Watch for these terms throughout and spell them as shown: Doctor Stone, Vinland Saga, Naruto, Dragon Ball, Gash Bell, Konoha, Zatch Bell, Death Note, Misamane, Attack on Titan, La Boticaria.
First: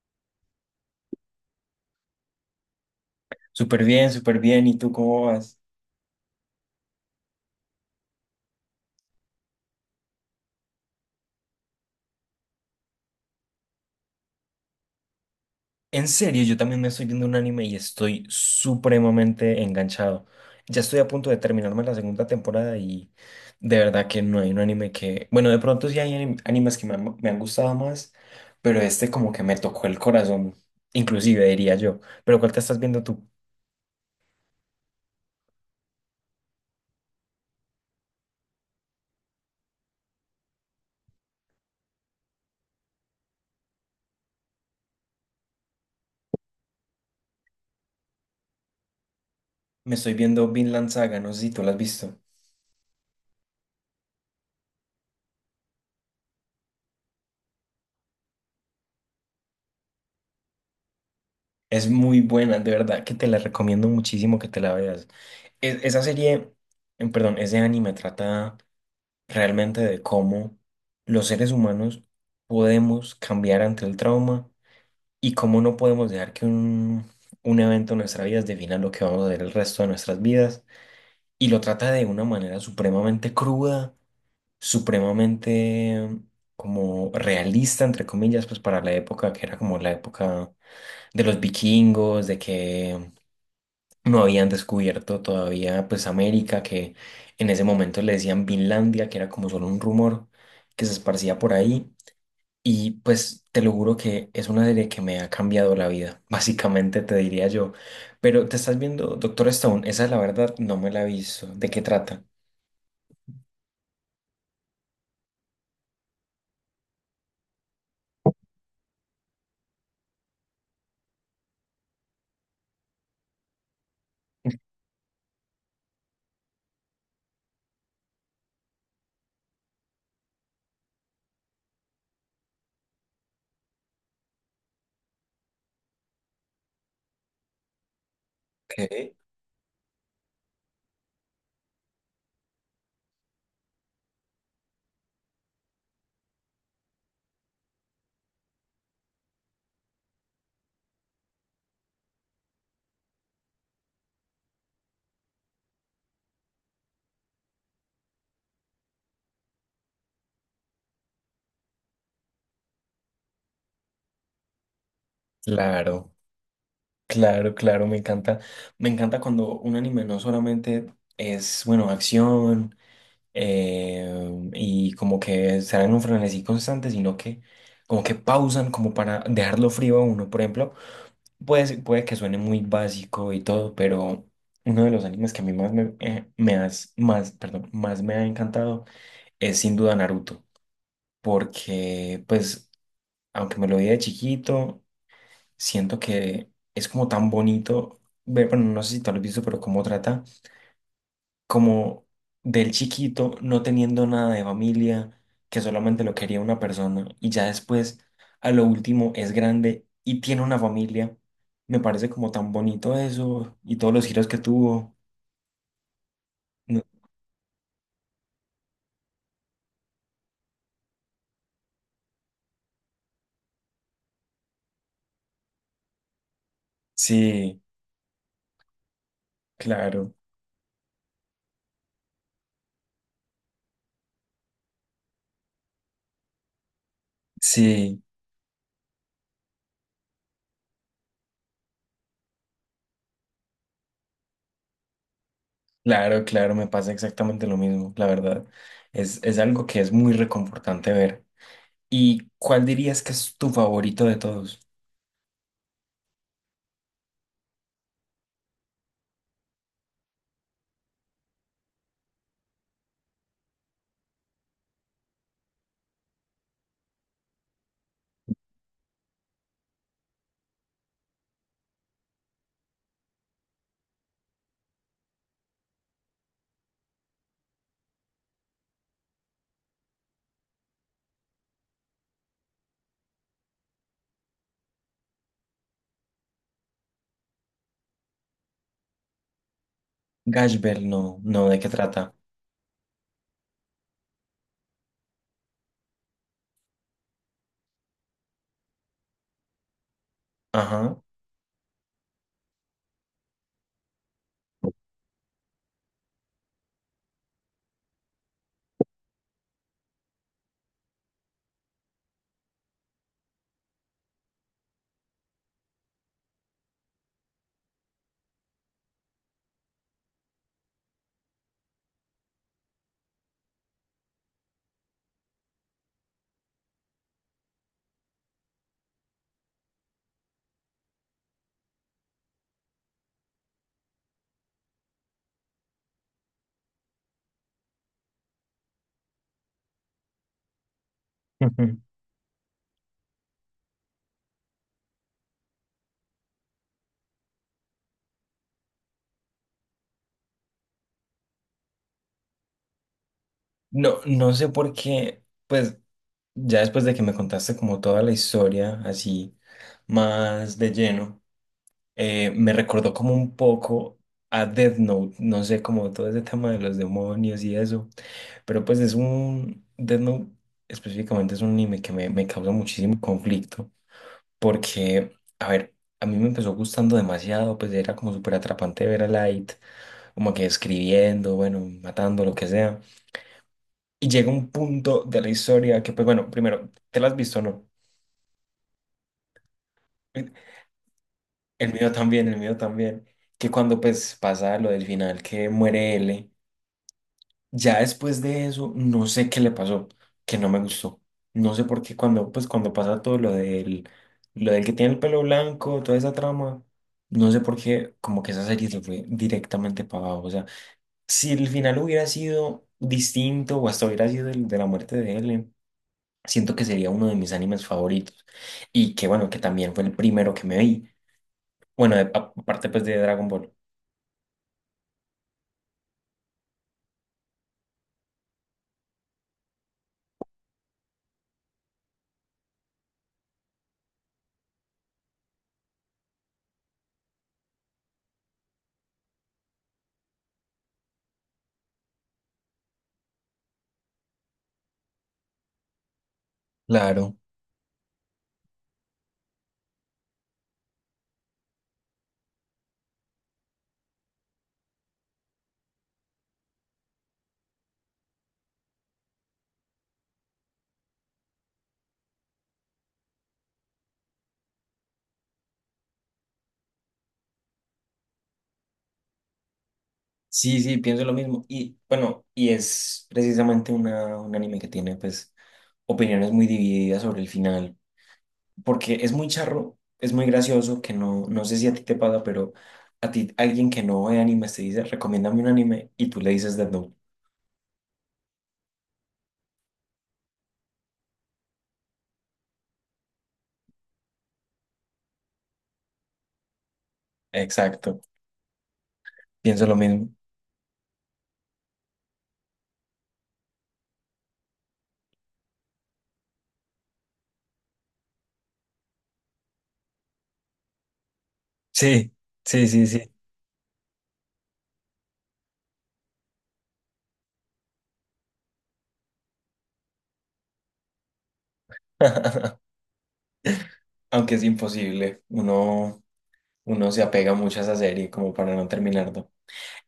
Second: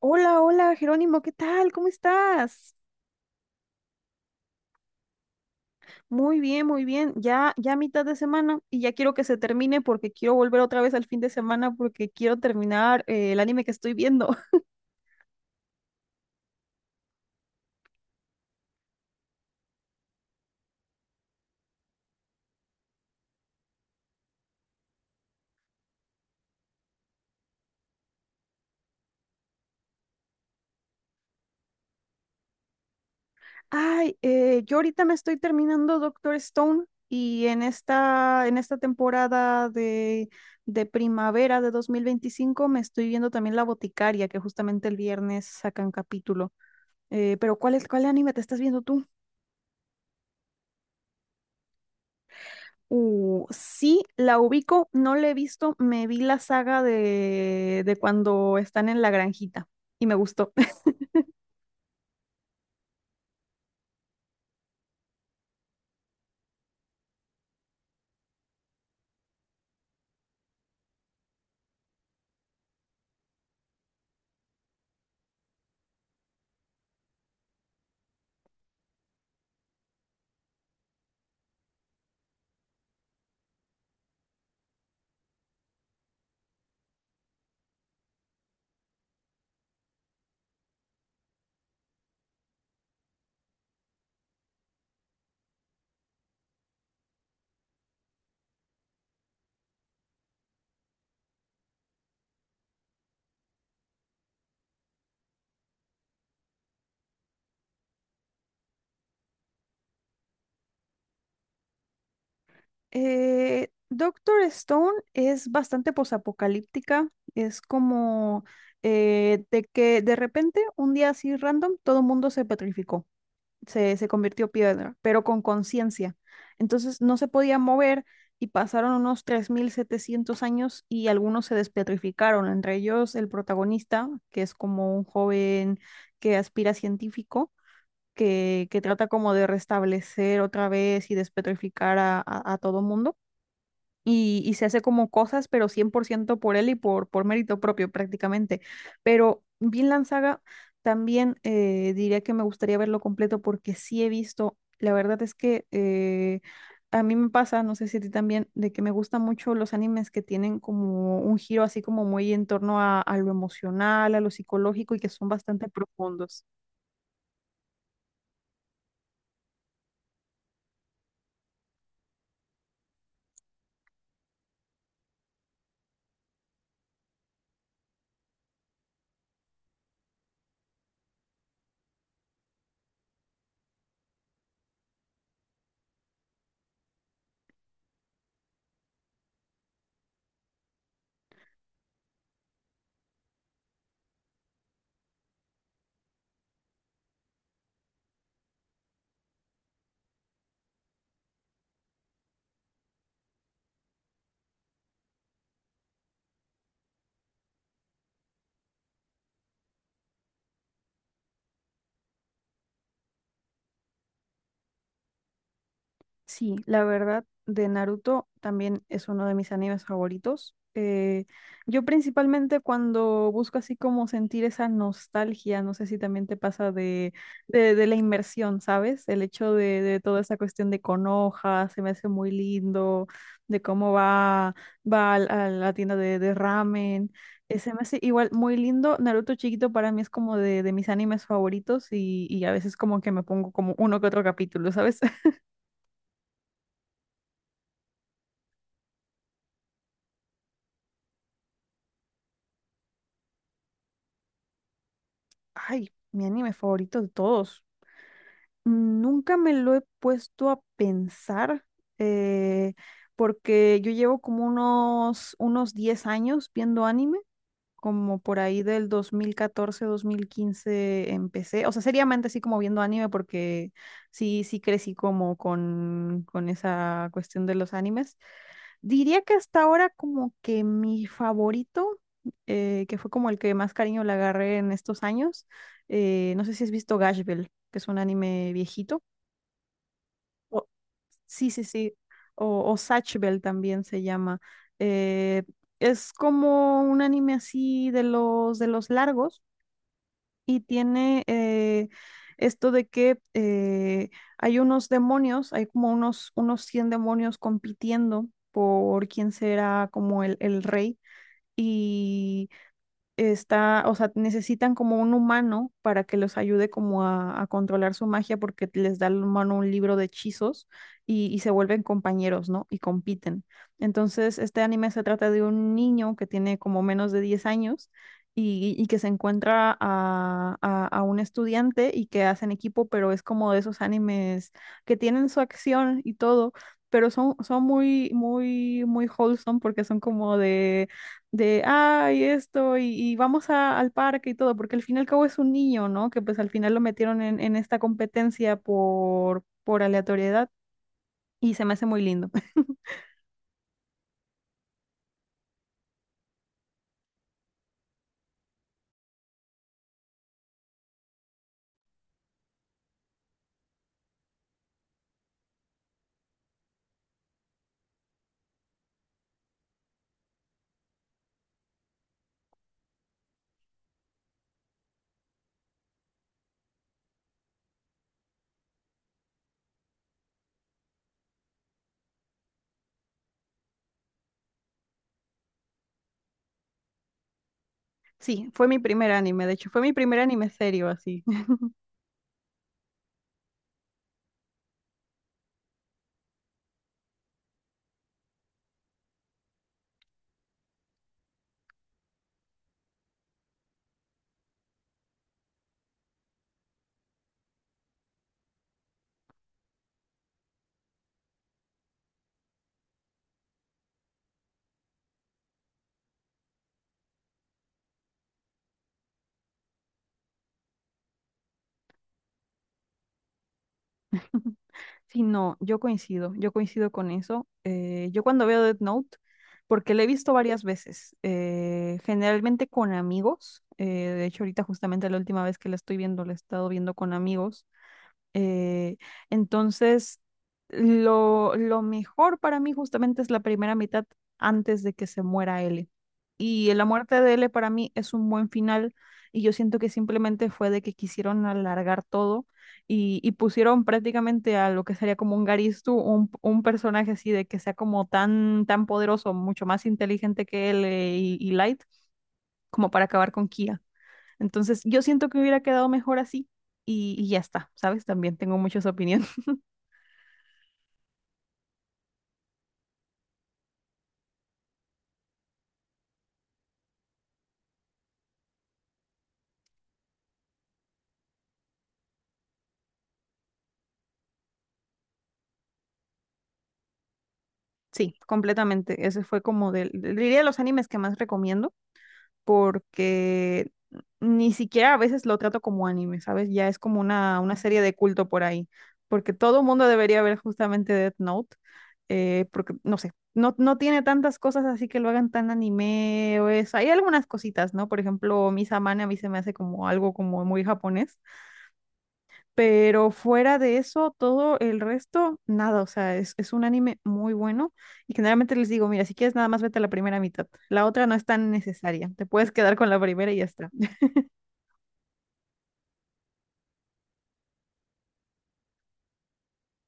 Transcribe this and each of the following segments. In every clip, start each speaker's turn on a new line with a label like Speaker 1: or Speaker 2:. Speaker 1: Hola, hola, Jerónimo, ¿qué tal? ¿Cómo estás?
Speaker 2: Súper bien, súper bien. ¿Y tú cómo vas?
Speaker 1: Muy bien, muy bien. Ya, ya mitad de semana y ya quiero que se termine porque quiero volver otra vez al fin de semana porque quiero terminar el anime que estoy viendo.
Speaker 2: En serio, yo también me estoy viendo un anime y estoy supremamente enganchado. Ya estoy a punto de terminarme la segunda temporada y de verdad que no hay un anime que... Bueno, de pronto sí hay animes que me han gustado más, pero este como que me tocó el corazón, inclusive diría yo. Pero ¿cuál te estás viendo tú?
Speaker 1: Ay, yo ahorita me estoy terminando Doctor Stone y en esta temporada de, primavera de 2025 me estoy viendo también La Boticaria, que justamente el viernes sacan capítulo. Pero cuál anime te estás viendo tú?
Speaker 2: Me estoy viendo Vinland Saga, no sé si tú la has visto.
Speaker 1: Sí, la ubico, no la he visto, me vi la saga de cuando están en la granjita y me gustó.
Speaker 2: Es muy buena, de verdad que te la recomiendo muchísimo que te la veas. Esa serie, ese anime trata realmente de cómo los seres humanos podemos cambiar ante el trauma y cómo no podemos dejar que un evento en nuestra vida defina lo que vamos a hacer el resto de nuestras vidas. Y lo trata de una manera supremamente cruda, supremamente como realista, entre comillas, pues para la época que era como la época de los vikingos, de que no habían descubierto todavía pues América, que en ese momento le decían Vinlandia, que era como solo un rumor que se esparcía por ahí. Y pues te lo juro que es una serie que me ha cambiado la vida, básicamente te diría yo. Pero te estás viendo Doctor Stone, esa la verdad no me la he visto. ¿De qué trata?
Speaker 1: Doctor Stone es bastante posapocalíptica, es como de que de repente, un día así random, todo el mundo se petrificó. Se convirtió piedra, pero con conciencia. Entonces no se podía mover y pasaron unos 3,700 años y algunos se despetrificaron, entre ellos el protagonista, que es como un joven que aspira a científico, que trata
Speaker 2: Ok.
Speaker 1: como de restablecer otra vez y despetrificar a todo mundo y se hace como cosas, pero 100% por ciento por él y por mérito propio prácticamente. Pero Vinland Saga también diría que me gustaría verlo completo porque sí he visto, la verdad es que a mí me pasa, no sé si a ti también, de que me gustan mucho los animes que tienen como un giro así como muy en torno a lo emocional, a lo psicológico y que son bastante
Speaker 2: Claro,
Speaker 1: profundos.
Speaker 2: claro, claro, me encanta. Me encanta cuando un anime no solamente es, bueno, acción. eh, y como que están en un frenesí constante, sino que como que pausan como para dejarlo frío a uno. Por ejemplo, puede que suene muy básico y todo, pero uno de los animes que a mí más me, me has- más, perdón, más me ha encantado es sin duda Naruto, porque pues aunque me lo vi de chiquito, siento que es como tan bonito ver, bueno, no sé si tú lo has visto, pero cómo trata como del chiquito no teniendo nada de familia, que solamente lo quería una persona y ya después a lo último es grande y tiene una familia. Me parece como tan bonito eso y todos los giros que tuvo.
Speaker 1: Sí,
Speaker 2: No-
Speaker 1: la verdad, de Naruto también es uno de mis animes favoritos. Yo principalmente cuando busco así como sentir esa nostalgia, no sé si también te pasa de,
Speaker 2: Sí,
Speaker 1: de, de la inmersión, ¿sabes? El hecho de
Speaker 2: claro,
Speaker 1: toda esa cuestión de Konoha, se me hace muy lindo, de cómo va, a la tienda de ramen. Se me hace
Speaker 2: sí,
Speaker 1: igual muy lindo. Naruto chiquito para mí es como de mis animes favoritos y a veces como que me pongo como uno que otro capítulo, ¿sabes?
Speaker 2: claro, claro, me pasa exactamente lo mismo, la verdad. Es algo que es muy reconfortante ver. ¿Y cuál dirías que es tu favorito de todos?
Speaker 1: Ay, mi anime favorito de todos. Nunca me lo he puesto a pensar, eh, porque yo llevo como unos 10 años viendo anime, como por ahí del 2014, 2015 empecé. O sea, seriamente sí como viendo anime, porque sí, sí crecí como con esa cuestión de los animes. Diría que hasta ahora como que mi favorito, que fue como el que más cariño le agarré en estos años, no sé si has visto Gash Bell, que es un anime viejito.
Speaker 2: Gash
Speaker 1: o-
Speaker 2: Bell, no, no,
Speaker 1: Sí,
Speaker 2: ¿de
Speaker 1: sí,
Speaker 2: qué
Speaker 1: sí.
Speaker 2: trata?
Speaker 1: O Zatch Bell también se llama. Eh, es como un anime así de los largos, y
Speaker 2: Ajá.
Speaker 1: tiene esto de que hay unos demonios, hay como unos 100 demonios compitiendo por quién será como el rey. Y está, o sea, necesitan como un humano para que los ayude como a controlar su magia porque les da al humano un libro de hechizos y se vuelven compañeros, ¿no? Y compiten. Entonces, este anime se trata de un niño que tiene como menos de 10 años y que se encuentra a un estudiante y que hacen equipo, pero es como de esos animes que tienen su acción y todo. Pero son muy, muy, muy wholesome porque son como de, ay, esto, y al parque y todo, porque al fin y al cabo es un niño, ¿no? Que pues al final lo metieron en esta competencia por aleatoriedad y se me hace muy lindo.
Speaker 2: No, no sé por qué, pues ya después de que me contaste como toda la historia, así más de lleno, me recordó como un poco a Death Note, no sé, como todo ese tema de los demonios y eso, pero pues es un, Death Note específicamente es un anime que me causa muchísimo conflicto, porque, a ver, a mí me empezó gustando demasiado, pues era como súper atrapante ver a Light, como que escribiendo, bueno, matando, lo que sea. Y llega un punto de la historia que, pues bueno, primero, ¿te la has visto o no?
Speaker 1: Sí, fue mi primer anime, de hecho, fue mi primer anime serio, así.
Speaker 2: El mío también, el mío también. Que cuando pues pasa lo del final, que muere L, ya después de eso, no sé qué le pasó, que no me gustó. No sé por qué cuando, pues cuando pasa todo lo del que tiene el pelo blanco, toda esa trama, no sé por qué, como que esa serie se fue directamente para abajo. O sea, si el final hubiera sido distinto o hasta hubiera sido el de la muerte de L. Siento que sería uno de mis animes favoritos. Y que bueno, que también fue el primero que me vi. Bueno, aparte pues de Dragon Ball.
Speaker 1: Sí, no, yo coincido con eso. Yo cuando veo Death Note, porque lo he visto varias veces, generalmente con amigos, de hecho ahorita justamente la última vez que la estoy viendo, la he estado viendo con amigos. Eh, entonces, lo mejor para mí justamente es la primera mitad antes de que se muera L. Y la
Speaker 2: Claro.
Speaker 1: muerte de L para mí es un buen final y, yo siento que simplemente fue de que quisieron alargar todo y pusieron prácticamente a lo que sería como un Garistu, un personaje así de que sea como tan, tan poderoso, mucho más inteligente que él y Light, como para acabar con Kia. Entonces, yo siento que hubiera quedado mejor así y ya está, ¿sabes? También tengo muchas opiniones.
Speaker 2: Sí, sí, pienso lo mismo. Y bueno, y es precisamente una, un anime que tiene pues opiniones muy divididas sobre el final. Porque es muy charro, es muy gracioso, que no, no sé si a ti te pasa, pero a ti alguien que no ve animes te dice, recomiéndame un anime y tú le dices Death Note.
Speaker 1: Sí, completamente. Ese fue como del, diría de los animes que más recomiendo porque ni siquiera a veces lo trato como anime, ¿sabes? Ya es como una serie de
Speaker 2: Exacto,
Speaker 1: culto por ahí, porque todo
Speaker 2: pienso lo
Speaker 1: mundo
Speaker 2: mismo.
Speaker 1: debería ver justamente Death Note, porque no sé, no, no tiene tantas cosas así que lo hagan tan anime o eso. Hay algunas cositas, ¿no? Por ejemplo, Misamane a mí se me hace como algo como muy japonés.
Speaker 2: Sí, sí, sí,
Speaker 1: Pero
Speaker 2: sí.
Speaker 1: fuera de eso, todo el resto, nada, o sea, es un anime muy bueno y generalmente les digo, mira, si quieres nada más vete a la primera mitad, la otra no es tan necesaria, te puedes quedar con la primera y ya está.
Speaker 2: Aunque es imposible, uno se apega mucho a esa serie como para no terminarlo.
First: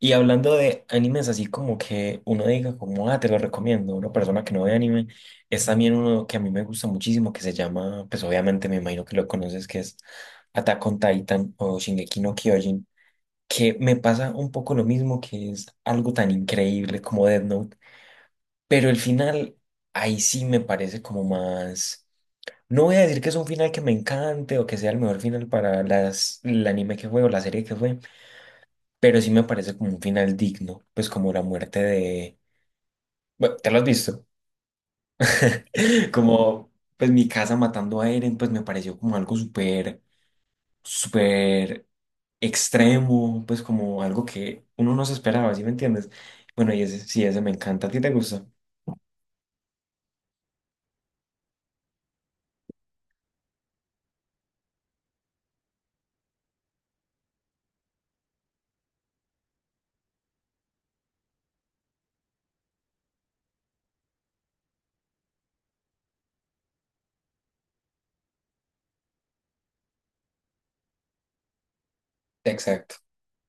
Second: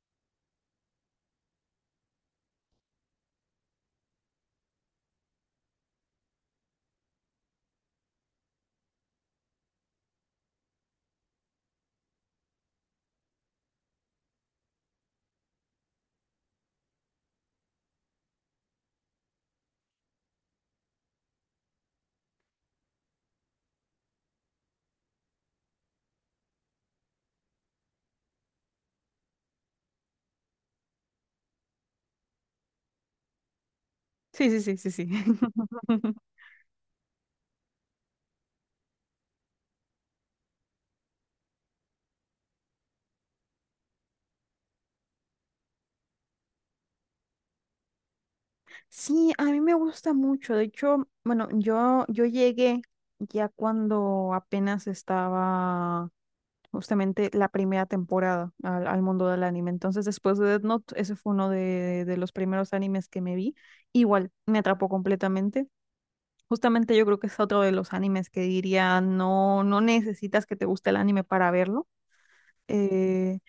Speaker 2: Y hablando de animes, así como que uno diga como, ah, te lo recomiendo, una persona que no ve anime, es también uno que a mí me gusta muchísimo, que se llama, pues obviamente me imagino que lo conoces, que es Attack on Titan o Shingeki no Kyojin, que me pasa un poco lo mismo, que es algo tan increíble como Death Note, pero el final ahí sí me parece como más... No voy a decir que es un final que me encante o que sea el mejor final para las, el anime que fue o la serie que fue, pero sí me parece como un final digno, pues como la muerte de... Bueno, te lo has visto.
Speaker 1: Sí, sí, sí, sí, sí.
Speaker 2: Como pues mi casa matando a Eren, pues me pareció como algo súper, súper extremo, pues como algo que uno no se esperaba, ¿sí me entiendes? Bueno, y ese sí, ese me encanta. ¿A ti te gusta?
Speaker 1: Sí, a mí me gusta mucho, de hecho, bueno, yo llegué ya cuando apenas estaba justamente la primera temporada al, al mundo del anime, entonces después de Death Note, ese fue uno de los primeros animes que me vi, igual, me atrapó completamente. Justamente yo creo que es otro de los animes que diría, no, no necesitas que te guste el anime para verlo.
Speaker 2: Exacto.
Speaker 1: Eh,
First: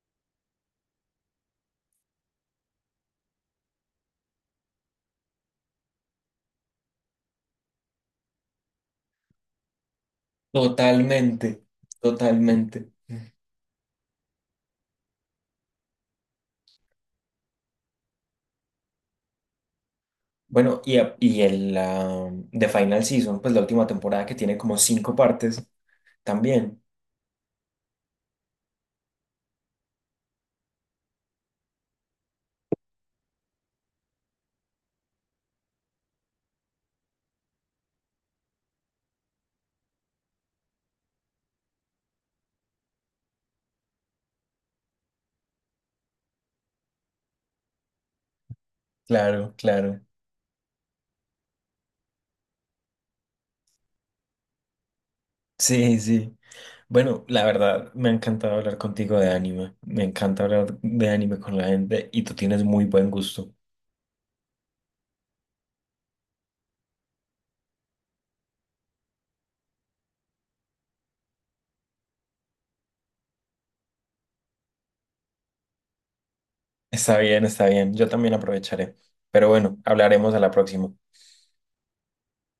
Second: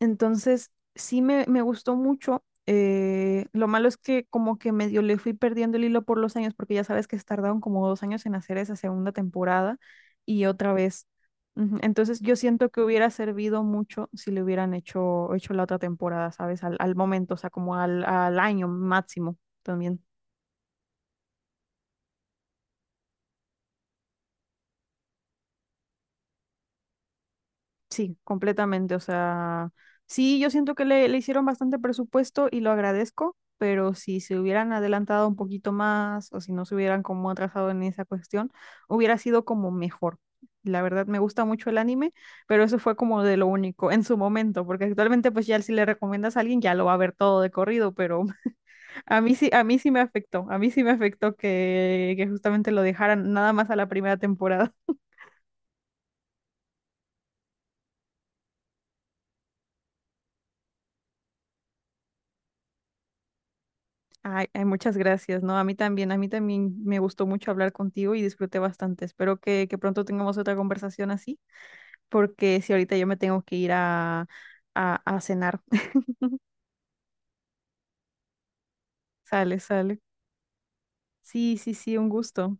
Speaker 1: entonces, sí me gustó mucho. Lo malo es que como que medio le fui perdiendo el hilo por los años, porque ya sabes que tardaron como 2 años en hacer esa segunda temporada y otra vez.
Speaker 2: Totalmente,
Speaker 1: Ujú. Entonces, yo siento que
Speaker 2: totalmente.
Speaker 1: hubiera servido mucho si le hubieran hecho la otra temporada, ¿sabes? Al momento, o sea, como al año máximo también.
Speaker 2: Bueno, y el The Final Season, pues la última temporada que tiene como cinco partes también.
Speaker 1: Sí, completamente. O sea, sí, yo siento que le hicieron bastante presupuesto y lo agradezco, pero si se hubieran adelantado un poquito más o si no se hubieran como atrasado en esa cuestión, hubiera sido como mejor. La verdad, me gusta mucho el anime, pero eso fue como de lo único en su momento, porque actualmente pues ya si le recomiendas a alguien ya lo va a ver todo de corrido, pero
Speaker 2: Claro,
Speaker 1: a mí sí me
Speaker 2: claro.
Speaker 1: afectó, a mí sí me afectó que justamente lo dejaran nada más a la primera temporada.
Speaker 2: Sí, sí. Bueno, la verdad, me ha encantado hablar contigo de anime. Me encanta hablar de anime con la gente y tú tienes muy buen gusto.
Speaker 1: Ay, ay, muchas gracias, ¿no? A mí también me gustó mucho hablar contigo y disfruté bastante. Espero que pronto tengamos otra conversación así, porque si ahorita yo me tengo que ir a, a cenar.
Speaker 2: Está bien, está bien. Yo también aprovecharé. Pero
Speaker 1: Sale,
Speaker 2: bueno,
Speaker 1: sale.
Speaker 2: hablaremos a la próxima.
Speaker 1: Sí, sí, sí, un gusto.